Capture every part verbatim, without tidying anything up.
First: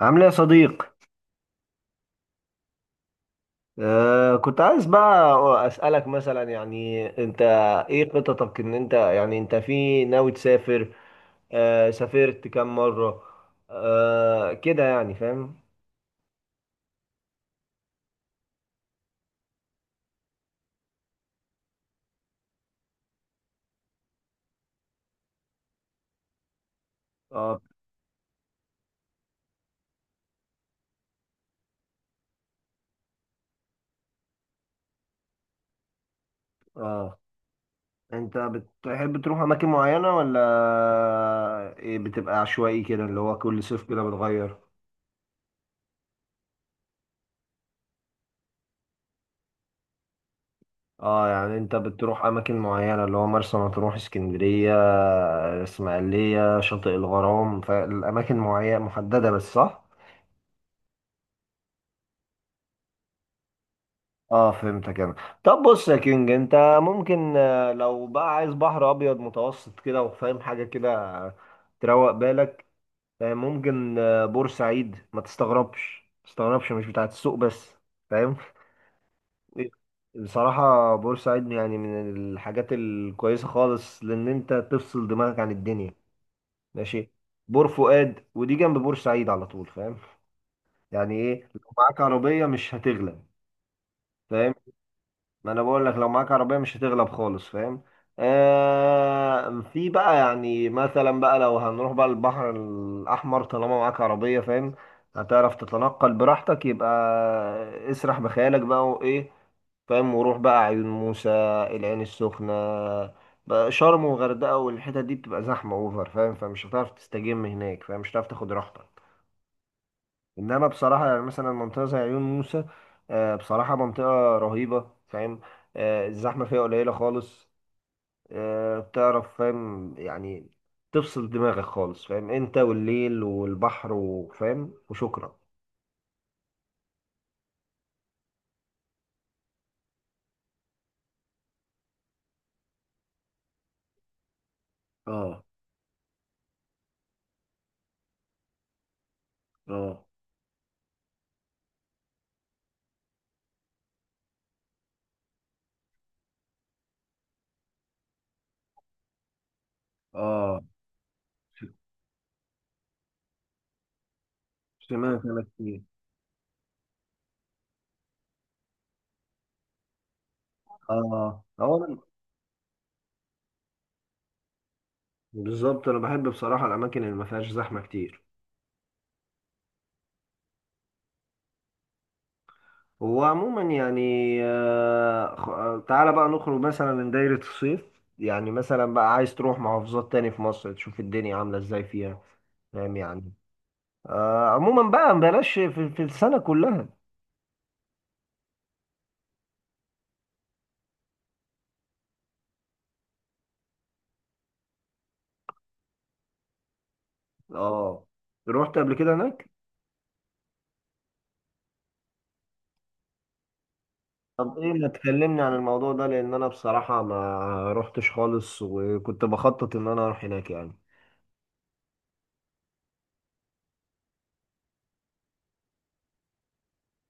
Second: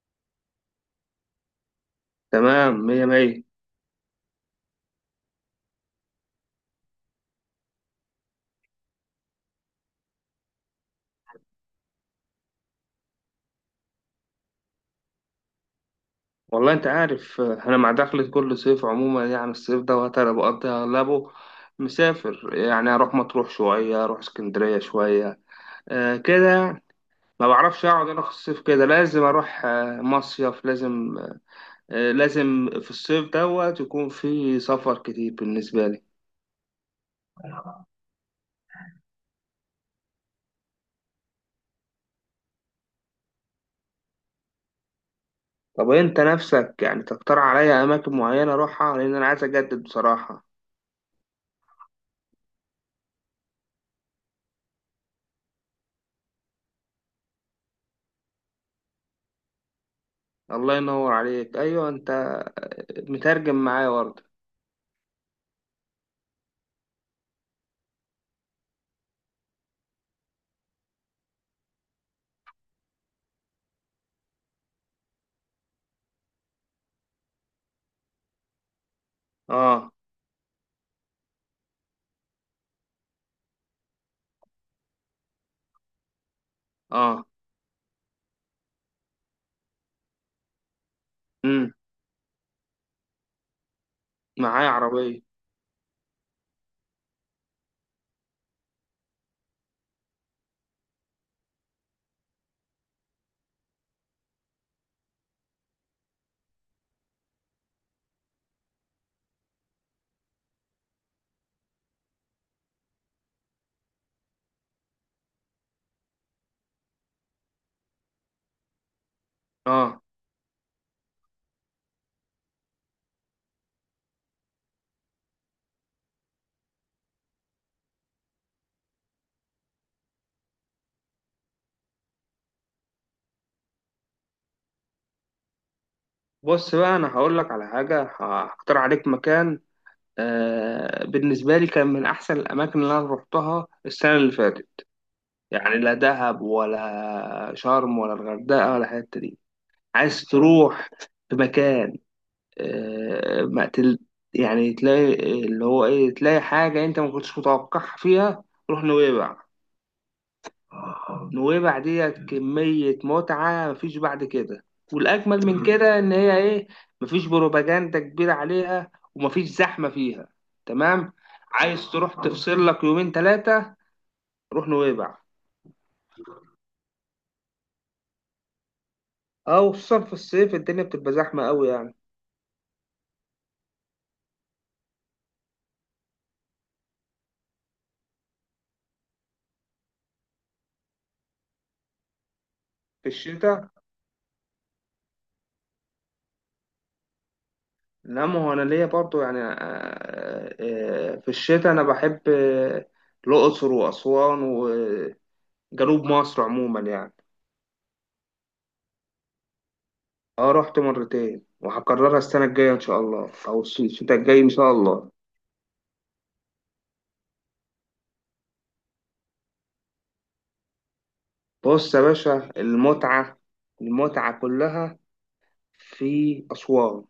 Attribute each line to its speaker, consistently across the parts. Speaker 1: عامل ايه يا صديق؟
Speaker 2: تمام، مية مية.
Speaker 1: آه كنت عايز بقى اسالك، مثلا يعني انت ايه خططك، ان انت يعني انت في ناوي تسافر؟ آه سافرت كام مره؟ آه كده، يعني فاهم.
Speaker 2: والله انت عارف، آه، انا مع دخلة كل صيف عموما، يعني الصيف دوت انا بقضي اغلبه مسافر، يعني اروح مطروح شوية، اروح اسكندرية شوية. آه كده. ما
Speaker 1: اه.
Speaker 2: بعرفش اقعد انا في الصيف، كده لازم اروح آه مصيف لازم. آه لازم في الصيف دوت يكون في سفر كتير بالنسبة لي.
Speaker 1: اه، انت بتحب تروح اماكن معينه ولا إيه؟ بتبقى عشوائي كده، اللي هو كل صيف كده بتغير؟
Speaker 2: طب انت نفسك يعني تقترح عليا اماكن معينة اروحها، لان انا عايز اجدد بصراحة.
Speaker 1: اه، يعني انت بتروح اماكن معينه، اللي هو مرسى مطروح، اسكندريه، آه، اسماعيليه، شاطئ الغرام، فالاماكن معينه محدده بس، صح؟
Speaker 2: الله ينور عليك، ايوه انت مترجم معايا برضه.
Speaker 1: اه فهمتك انا. طب بص يا كينج، انت ممكن، آه، لو بقى عايز بحر ابيض متوسط كده، وفاهم حاجه كده، آه، تروق بالك، آه، ممكن، آه، بورسعيد، ما تستغربش ما تستغربش، مش بتاعت السوق بس، فاهم؟
Speaker 2: اه.
Speaker 1: بصراحه بورسعيد يعني من الحاجات الكويسه خالص، لان انت تفصل دماغك عن الدنيا، ماشي؟
Speaker 2: اه،
Speaker 1: بور فؤاد، ودي جنب بورسعيد على طول، فاهم؟ يعني ايه، لو معاك عربيه مش هتغلب، فاهم؟
Speaker 2: معايا عربية.
Speaker 1: ما انا بقول لك لو معاك عربيه مش هتغلب خالص، فاهم؟ آه في بقى يعني، مثلا بقى لو هنروح بقى البحر الاحمر، طالما معاك عربيه فاهم، هتعرف تتنقل براحتك. يبقى اسرح بخيالك بقى وايه، فاهم، وروح بقى عيون موسى، العين السخنه بقى، شرم، وغردقه، والحتت دي بتبقى زحمه اوفر، فاهم؟ فمش هتعرف تستجم هناك، فاهم، مش هتعرف تاخد راحتك.
Speaker 2: اه،
Speaker 1: انما بصراحه يعني، مثلا منطقه زي عيون موسى، آه، بصراحه منطقه رهيبه، فاهم، آه، الزحمه فيها قليله خالص، آه، بتعرف فاهم، يعني تفصل دماغك خالص، فاهم، انت والليل والبحر، وفاهم، وشكرا.
Speaker 2: بص بقى، انا هقول لك على حاجة، ه- هختار عليك مكان. آه بالنسبة لي كان من احسن الاماكن اللي انا روحتها السنة اللي فاتت،
Speaker 1: اه.
Speaker 2: يعني لا دهب ولا شرم ولا الغردقة ولا الحتة دي.
Speaker 1: اه.
Speaker 2: عايز تروح في مكان، آه ما تل يعني تلاقي، اللي هو ايه، تلاقي حاجة انت ما كنتش متوقعها فيها. روح نويبع.
Speaker 1: اه،
Speaker 2: نويبع ديت كمية متعة مفيش بعد كده.
Speaker 1: سمعت انا
Speaker 2: والأجمل من
Speaker 1: كتير.
Speaker 2: كده إن هي إيه، مفيش بروباجندا كبيرة عليها ومفيش زحمة فيها. تمام.
Speaker 1: اه هو
Speaker 2: عايز
Speaker 1: أنا-
Speaker 2: تروح تفصل لك يومين تلاتة، روح نويبع.
Speaker 1: بالظبط، انا بحب بصراحه الاماكن اللي ما فيهاش زحمه كتير.
Speaker 2: أو خصوصا في الصيف الدنيا بتبقى زحمة أوي يعني.
Speaker 1: هو عموما يعني، آه، خ- آه، تعالى بقى نخرج مثلا من دايرة الصيف، يعني مثلا بقى عايز تروح محافظات تاني في مصر تشوف الدنيا عاملة ازاي فيها، فاهم
Speaker 2: في
Speaker 1: يعني؟
Speaker 2: الشتاء.
Speaker 1: آه عموما بقى بلاش، في, في السنة كلها.
Speaker 2: لا، ما هو أنا ليا برضو يعني، آه، آه، في الشتاء أنا بحب آه، الأقصر وأسوان وجنوب مصر عموما يعني.
Speaker 1: اه، رحت قبل كده هناك؟
Speaker 2: اه، رحت مرتين، وهكررها السنة الجاية إن شاء الله، أو الص- الشتاء الجاي إن
Speaker 1: طب
Speaker 2: شاء
Speaker 1: ايه، ما
Speaker 2: الله.
Speaker 1: تكلمني عن الموضوع ده؟ لان انا بصراحة ما رحتش خالص، وكنت بخطط ان انا اروح هناك يعني.
Speaker 2: بص يا باشا، المتعة، المتعة كلها في أسوان،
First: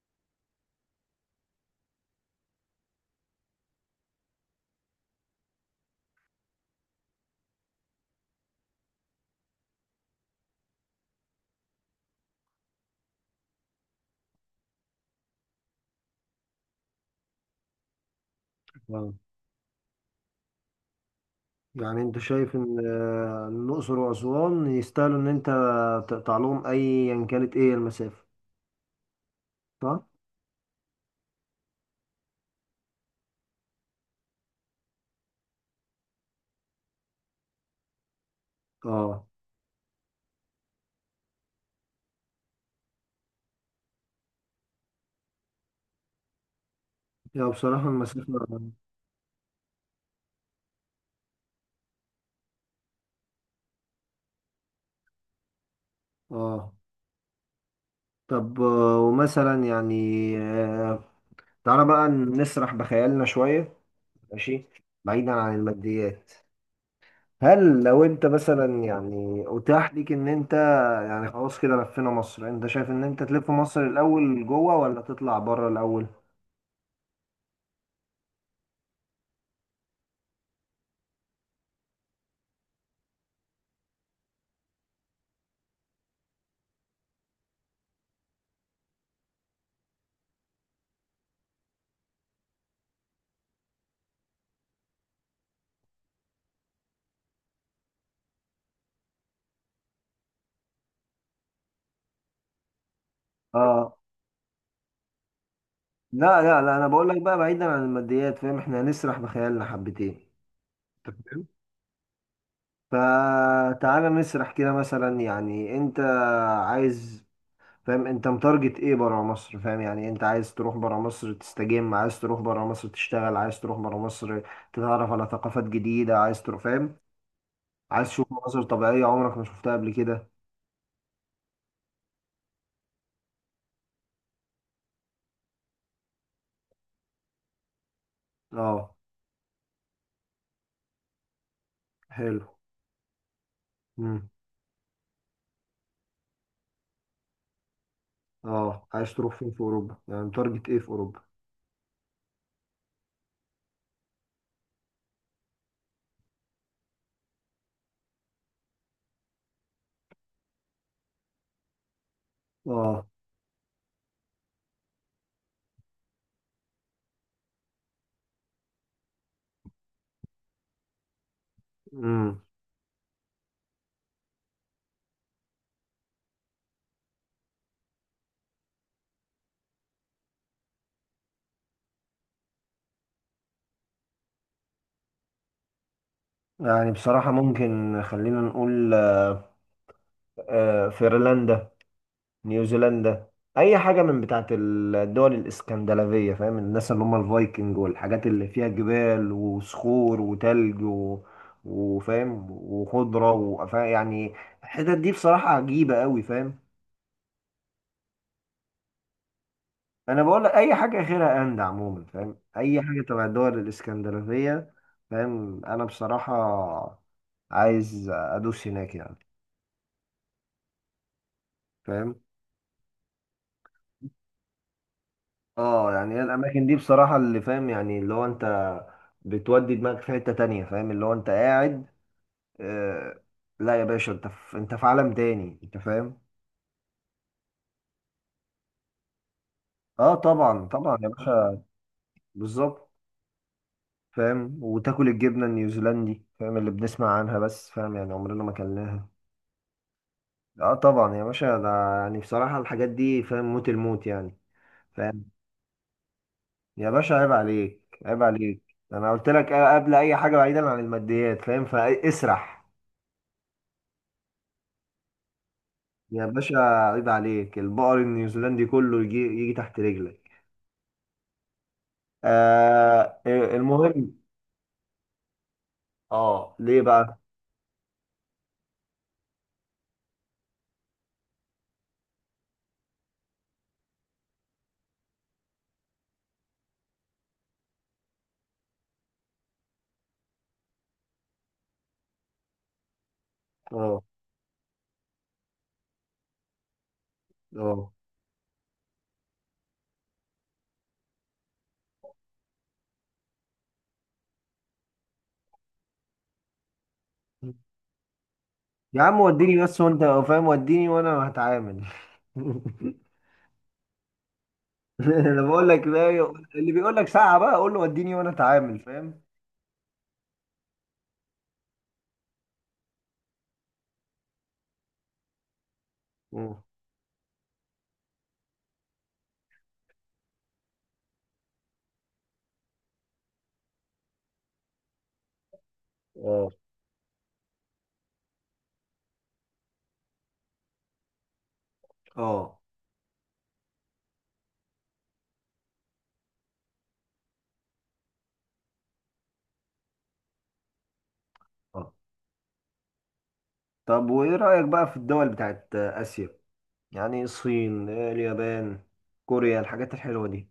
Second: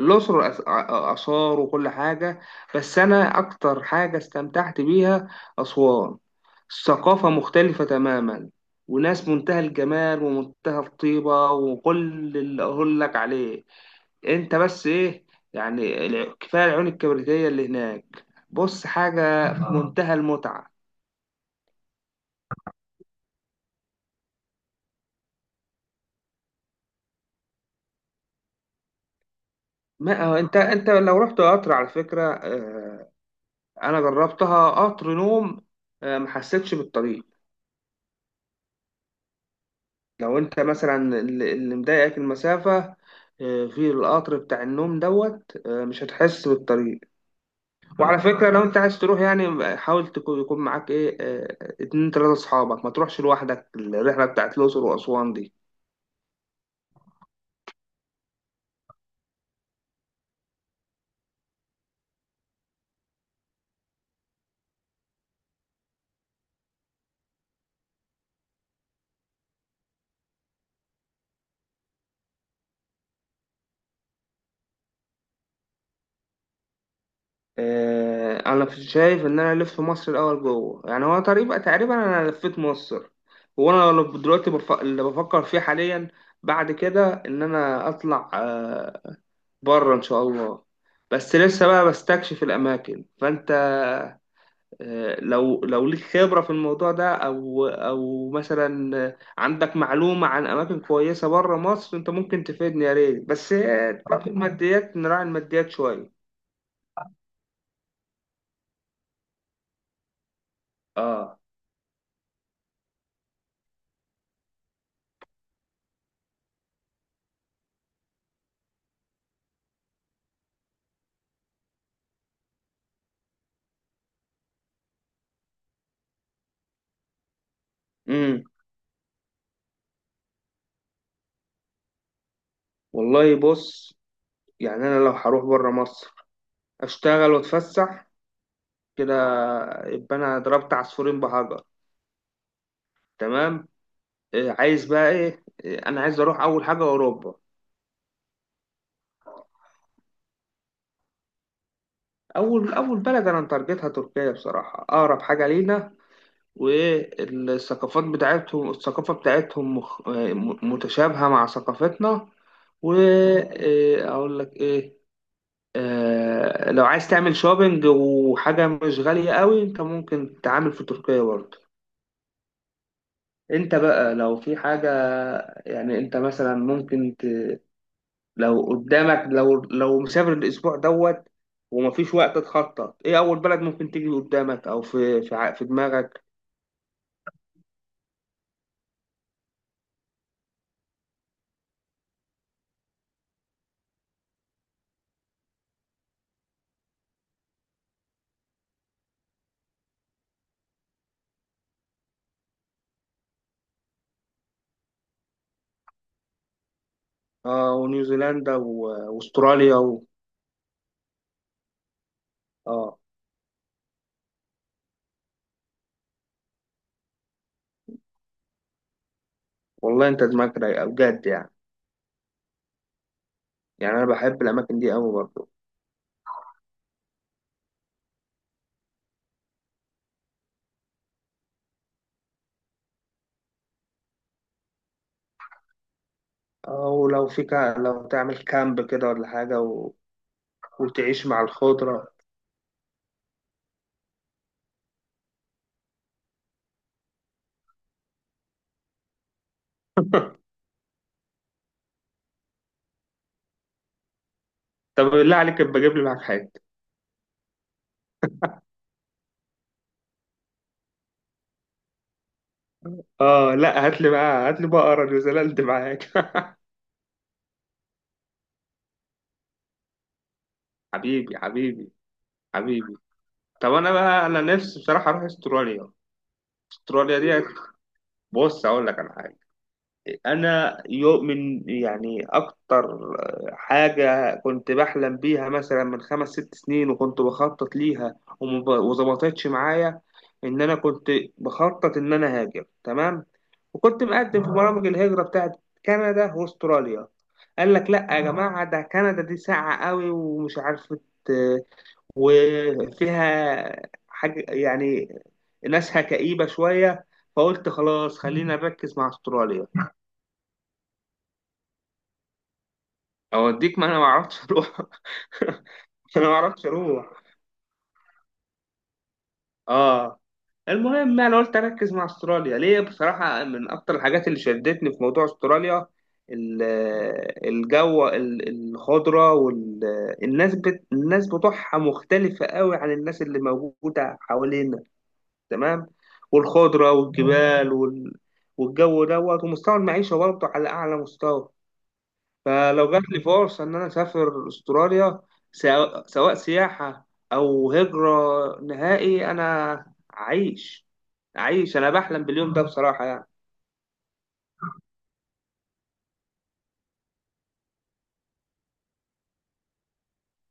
Speaker 2: الأقصر، وأس- آ- آثار وكل حاجة. بس أنا أكتر حاجة استمتعت بيها أسوان. الثقافة مختلفة تماما، وناس منتهى الجمال ومنتهى الطيبة، وكل اللي أقول لك عليه، انت بس ايه، يعني الع- كفايه العيون الكبريتيه اللي هناك. بص
Speaker 1: آه.
Speaker 2: حاجه في آه. منتهى المتعه.
Speaker 1: يعني انت شايف ان آه، الاقصر واسوان يستاهلوا ان انت تقطع لهم ايا كانت ايه المسافة، صح؟
Speaker 2: ما هو انت، انت لو رحت قطر على فكره، اه، انا جربتها قطر نوم، اه، ما حسيتش بالطريق.
Speaker 1: اه.
Speaker 2: لو انت مثلا اللي اللي مضايقك المسافه، اه، في القطر بتاع النوم دوت اه مش هتحس بالطريق.
Speaker 1: يا بصراحة
Speaker 2: وعلى فكره
Speaker 1: المسافة.
Speaker 2: لو انت عايز تروح، يعني حاول تكون، يكون معاك ايه، اه، اتنين تلاته اصحابك، ما تروحش لوحدك الرحله بتاعت الاقصر واسوان دي.
Speaker 1: اه. طب آه، ومثلا يعني، آه، تعالى بقى نسرح بخيالنا شوية، ماشي، بعيدا عن الماديات. هل لو انت مثلا يعني اتاح ليك ان انت يعني خلاص كده لفينا مصر، انت شايف ان انت تلف مصر الاول جوه، ولا تطلع بره الاول؟
Speaker 2: آه، انا شايف ان انا الف مصر الاول جوه، يعني هو تقريبا تقريبا انا لفيت مصر. وانا لو دلوقتي بف... اللي بفكر فيه حاليا بعد كده ان انا اطلع آه، بره ان شاء الله. بس لسه بقى بستكشف الاماكن، فانت آه، لو لو ليك خبرة في الموضوع ده، او او مثلا آه، عندك معلومة عن اماكن كويسة بره مصر، انت ممكن تفيدني يا ريت، بس آه،
Speaker 1: اه.
Speaker 2: تكون الماديات نراعي الماديات شوية.
Speaker 1: لا لا لا، انا بقول لك بقى بعيدا عن الماديات فاهم، احنا هنسرح بخيالنا حبتين.
Speaker 2: اه.
Speaker 1: فتعالى نسرح كده، مثلا يعني انت عايز، فاهم، انت متارجت ايه برا مصر؟ فاهم يعني، انت عايز تروح برا مصر تستجم، عايز تروح برا مصر تشتغل، عايز تروح برا مصر تتعرف على ثقافات جديدة، عايز تروح فاهم، عايز تشوف
Speaker 2: امم
Speaker 1: مناظر طبيعية عمرك ما شفتها قبل كده.
Speaker 2: والله بص، يعني انا لو هروح بره مصر اشتغل واتفسح
Speaker 1: اه.
Speaker 2: كده، يبقى انا ضربت عصفورين بحجر.
Speaker 1: حلو.
Speaker 2: تمام.
Speaker 1: امم
Speaker 2: إيه، عايز بقى ايه، إيه، انا عايز اروح اول حاجه اوروبا.
Speaker 1: اه، عايز تروح فين في اوروبا؟ يعني متارجت ايه في اوروبا؟
Speaker 2: اول اول بلد انا متارجتها تركيا بصراحه، اقرب حاجه لينا. والثقافات بتاعتهم، الثقافه بتاعتهم مخ... م- متشابهه مع ثقافتنا.
Speaker 1: اه.
Speaker 2: واقول لك ايه، آه، لو عايز تعمل شوبينج وحاجه مش غاليه قوي، انت ممكن تتعامل في تركيا برضه.
Speaker 1: امم
Speaker 2: انت بقى لو في حاجة، يعني انت مثلا ممكن ت... لو قدامك، لو لو مسافر الاسبوع دوت، ومفيش وقت تخطط ايه اول بلد ممكن تيجي قدامك، او في في ع- في دماغك.
Speaker 1: يعني بصراحة ممكن، خلينا نقول آه، آه، فنلندا، نيوزيلندا، اي حاجه من بتاعه الدول الاسكندنافيه، فاهم، الناس اللي هم الفايكنج، والحاجات اللي فيها جبال وصخور وتلج، و... وفاهم، وخضره وفا، يعني الحتت دي بصراحه عجيبه قوي، فاهم.
Speaker 2: اه، ونيوزيلندا و- واستراليا و...
Speaker 1: انا بقول لك اي حاجه غيرها اند، عموما فاهم اي
Speaker 2: اه،
Speaker 1: حاجه تبع الدول الاسكندنافيه، فاهم. انا بصراحه عايز ادوس هناك يعني،
Speaker 2: والله انت دماغك رايقة بجد يعني.
Speaker 1: فاهم.
Speaker 2: يعني انا بحب الاماكن دي قوي برضو.
Speaker 1: اه، يعني هي الاماكن دي بصراحه اللي فاهم، يعني اللي هو انت بتودي دماغك في حته تانية، فاهم، اللي هو انت قاعد، آه، لا يا باشا، انت في انت في عالم تاني، انت فاهم.
Speaker 2: او لو في كا... لو تعمل كامب كده ولا حاجة و...
Speaker 1: اه طبعا طبعا يا
Speaker 2: وتعيش مع
Speaker 1: باشا.
Speaker 2: الخضرة.
Speaker 1: بالظبط، فاهم، وتاكل الجبنه النيوزيلندي، فاهم، اللي بنسمع عنها بس، فاهم يعني عمرنا ما اكلناها. اه طبعا يا باشا، ده يعني بصراحه الحاجات دي فاهم موت الموت يعني،
Speaker 2: طب
Speaker 1: فاهم.
Speaker 2: بالله عليك، ابقى جيب لي معاك حاجة.
Speaker 1: يا باشا عيب عليك، عيب عليك، انا قلت لك قبل اي حاجه بعيدا عن الماديات، فاهم فاسرح.
Speaker 2: اه لا، هات لي بقى، هات لي بقرة نيوزيلندا معاك
Speaker 1: يا باشا عيب عليك، البقر النيوزيلندي كله يجي يجي تحت رجلك.
Speaker 2: حبيبي، حبيبي، حبيبي.
Speaker 1: آه آه،
Speaker 2: طب انا
Speaker 1: المهم.
Speaker 2: بقى، انا نفسي بصراحه اروح استراليا.
Speaker 1: اه ليه بقى؟
Speaker 2: استراليا دي، بص اقول لك على حاجه. انا يؤمن يعني اكتر، آه، حاجه كنت بحلم بيها مثلا من خمس ست سنين، وكنت بخطط ليها وما ب- وظبطتش معايا. ان انا كنت بخطط ان انا هاجر، تمام.
Speaker 1: اه.
Speaker 2: وكنت مقدم في برامج الهجره بتاعت كندا واستراليا. قال لك
Speaker 1: اه،
Speaker 2: لا يا جماعه، ده كندا دي ساقعه قوي ومش عارفه، آه، وفيها حاجة يعني، ناسها كئيبة شوية. فقلت خلاص خلينا نركز
Speaker 1: يا
Speaker 2: مع
Speaker 1: عم وديني
Speaker 2: استراليا.
Speaker 1: بس، وانت فاهم وديني وانا هتعامل.
Speaker 2: اوديك، ما انا ما اعرفش اروح
Speaker 1: انا بقول لك بقى،
Speaker 2: انا ما اعرفش
Speaker 1: اللي بيقول لك
Speaker 2: اروح.
Speaker 1: ساعة بقى قول له وديني وانا اتعامل، فاهم.
Speaker 2: اه. المهم انا قلت اركز مع استراليا ليه بصراحه، من اكتر الحاجات اللي شدتني في موضوع استراليا،
Speaker 1: مم.
Speaker 2: ال- الجو، ال- الخضره، والناس بت... الناس بتوعها مختلفه قوي عن الناس اللي موجوده حوالينا. تمام.
Speaker 1: اه.
Speaker 2: والخضرة والجبال، وال... والجو دوت، ومستوى المعيشة برضه على أعلى مستوى.
Speaker 1: اه.
Speaker 2: فلو جات لي فرصة إن أنا أسافر أستراليا، سواء سواء سياحة أو هجرة نهائي، أنا أعيش. أعيش،
Speaker 1: اه
Speaker 2: أنا بحلم باليوم ده بصراحة يعني.
Speaker 1: طب وايه رأيك بقى في الدول بتاعت آسيا؟ يعني الصين، اليابان، كوريا، الحاجات الحلوة دي.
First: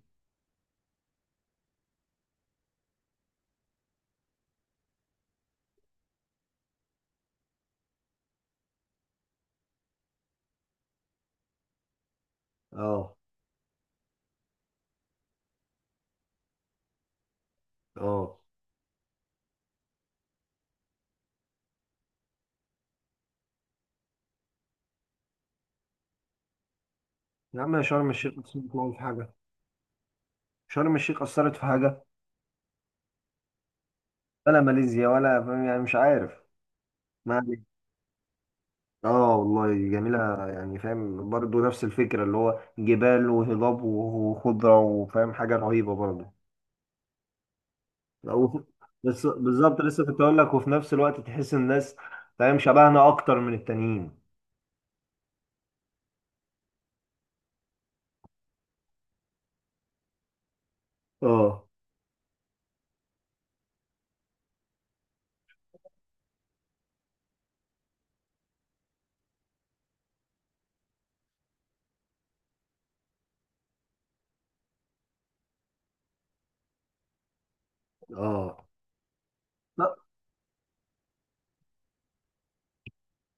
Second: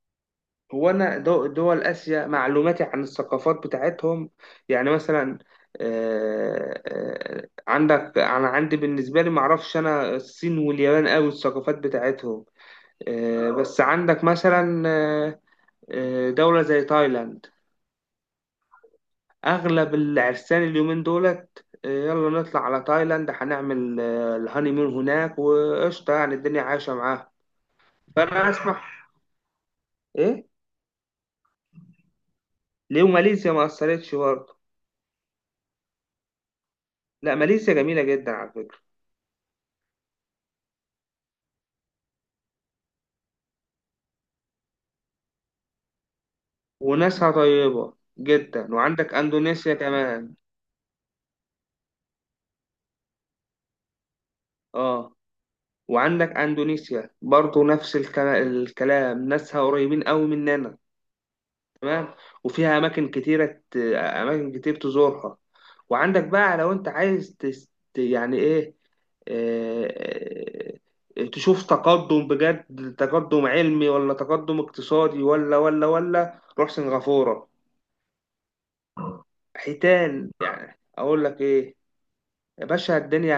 Speaker 2: هو أنا دو- دول آسيا معلوماتي عن الثقافات بتاعتهم، يعني مثلا آه، آه، عندك أنا عندي بالنسبة لي، معرفش أنا الصين واليابان أوي الثقافات بتاعتهم.
Speaker 1: اه.
Speaker 2: آه، بس عندك مثلا آه، آه، دولة زي تايلاند.
Speaker 1: اه،
Speaker 2: أغلب العرسان اليومين دولت آه، يلا نطلع على تايلاند، هنعمل آه، الهانيمون هناك، وقشطة يعني الدنيا عايشة معاها.
Speaker 1: يا عم يا شرم الشيخ
Speaker 2: فأنا
Speaker 1: أثرت
Speaker 2: أسمع
Speaker 1: معاهم في حاجة؟
Speaker 2: إيه.
Speaker 1: شرم الشيخ أثرت في حاجة؟
Speaker 2: ليه ماليزيا ما أثرتش برضه؟
Speaker 1: ولا ماليزيا ولا، فاهم يعني مش عارف. ما
Speaker 2: لا،
Speaker 1: عليك.
Speaker 2: ماليزيا جميلة جدا على فكرة.
Speaker 1: اه والله جميلة يعني، فاهم، برضه نفس الفكرة، اللي هو جبال وهضاب وخضرة، وفاهم حاجة رهيبة برضه.
Speaker 2: وناسها طيبة
Speaker 1: لو-
Speaker 2: جدا، وعندك
Speaker 1: بس
Speaker 2: أندونيسيا
Speaker 1: بالظبط، لسه كنت
Speaker 2: كمان.
Speaker 1: أقول لك، وفي نفس الوقت تحس الناس فاهم شبهنا أكتر من التانيين.
Speaker 2: آه. وعندك أندونيسيا برضه نفس الكلا- الكلام، ناسها قريبين قوي مننا.
Speaker 1: اه.
Speaker 2: تمام. وفيها اماكن كتيره ت- اماكن كتير تزورها. وعندك بقى لو انت عايز تس... يعني ايه، آه، آه، تشوف تقدم بجد، تقدم علمي ولا تقدم اقتصادي، ولا ولا ولا روح سنغافورة.
Speaker 1: اه.
Speaker 2: حيتان، يعني اقول لك ايه، يا باشا الدنيا،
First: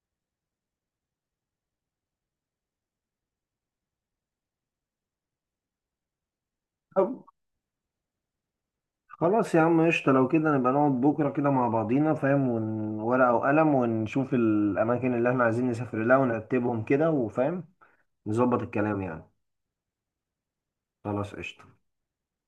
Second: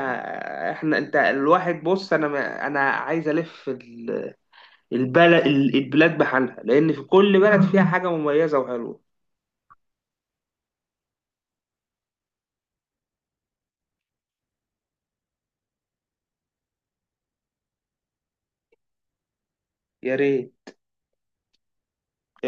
Speaker 2: احنا، انت، الواحد، بص انا ما- انا عايز الف ال- البلد البلاد بحالها، لان في
Speaker 1: لا
Speaker 2: كل بلد فيها حاجة مميزة وحلوة.
Speaker 1: خلاص يا عم قشطة، لو كده نبقى نقعد بكرة كده مع بعضينا، فاهم، وورقة وقلم، ونشوف الأماكن اللي احنا عايزين نسافر لها، ونرتبهم كده، وفاهم نظبط الكلام يعني.
Speaker 2: يا ريت.
Speaker 1: خلاص قشطة.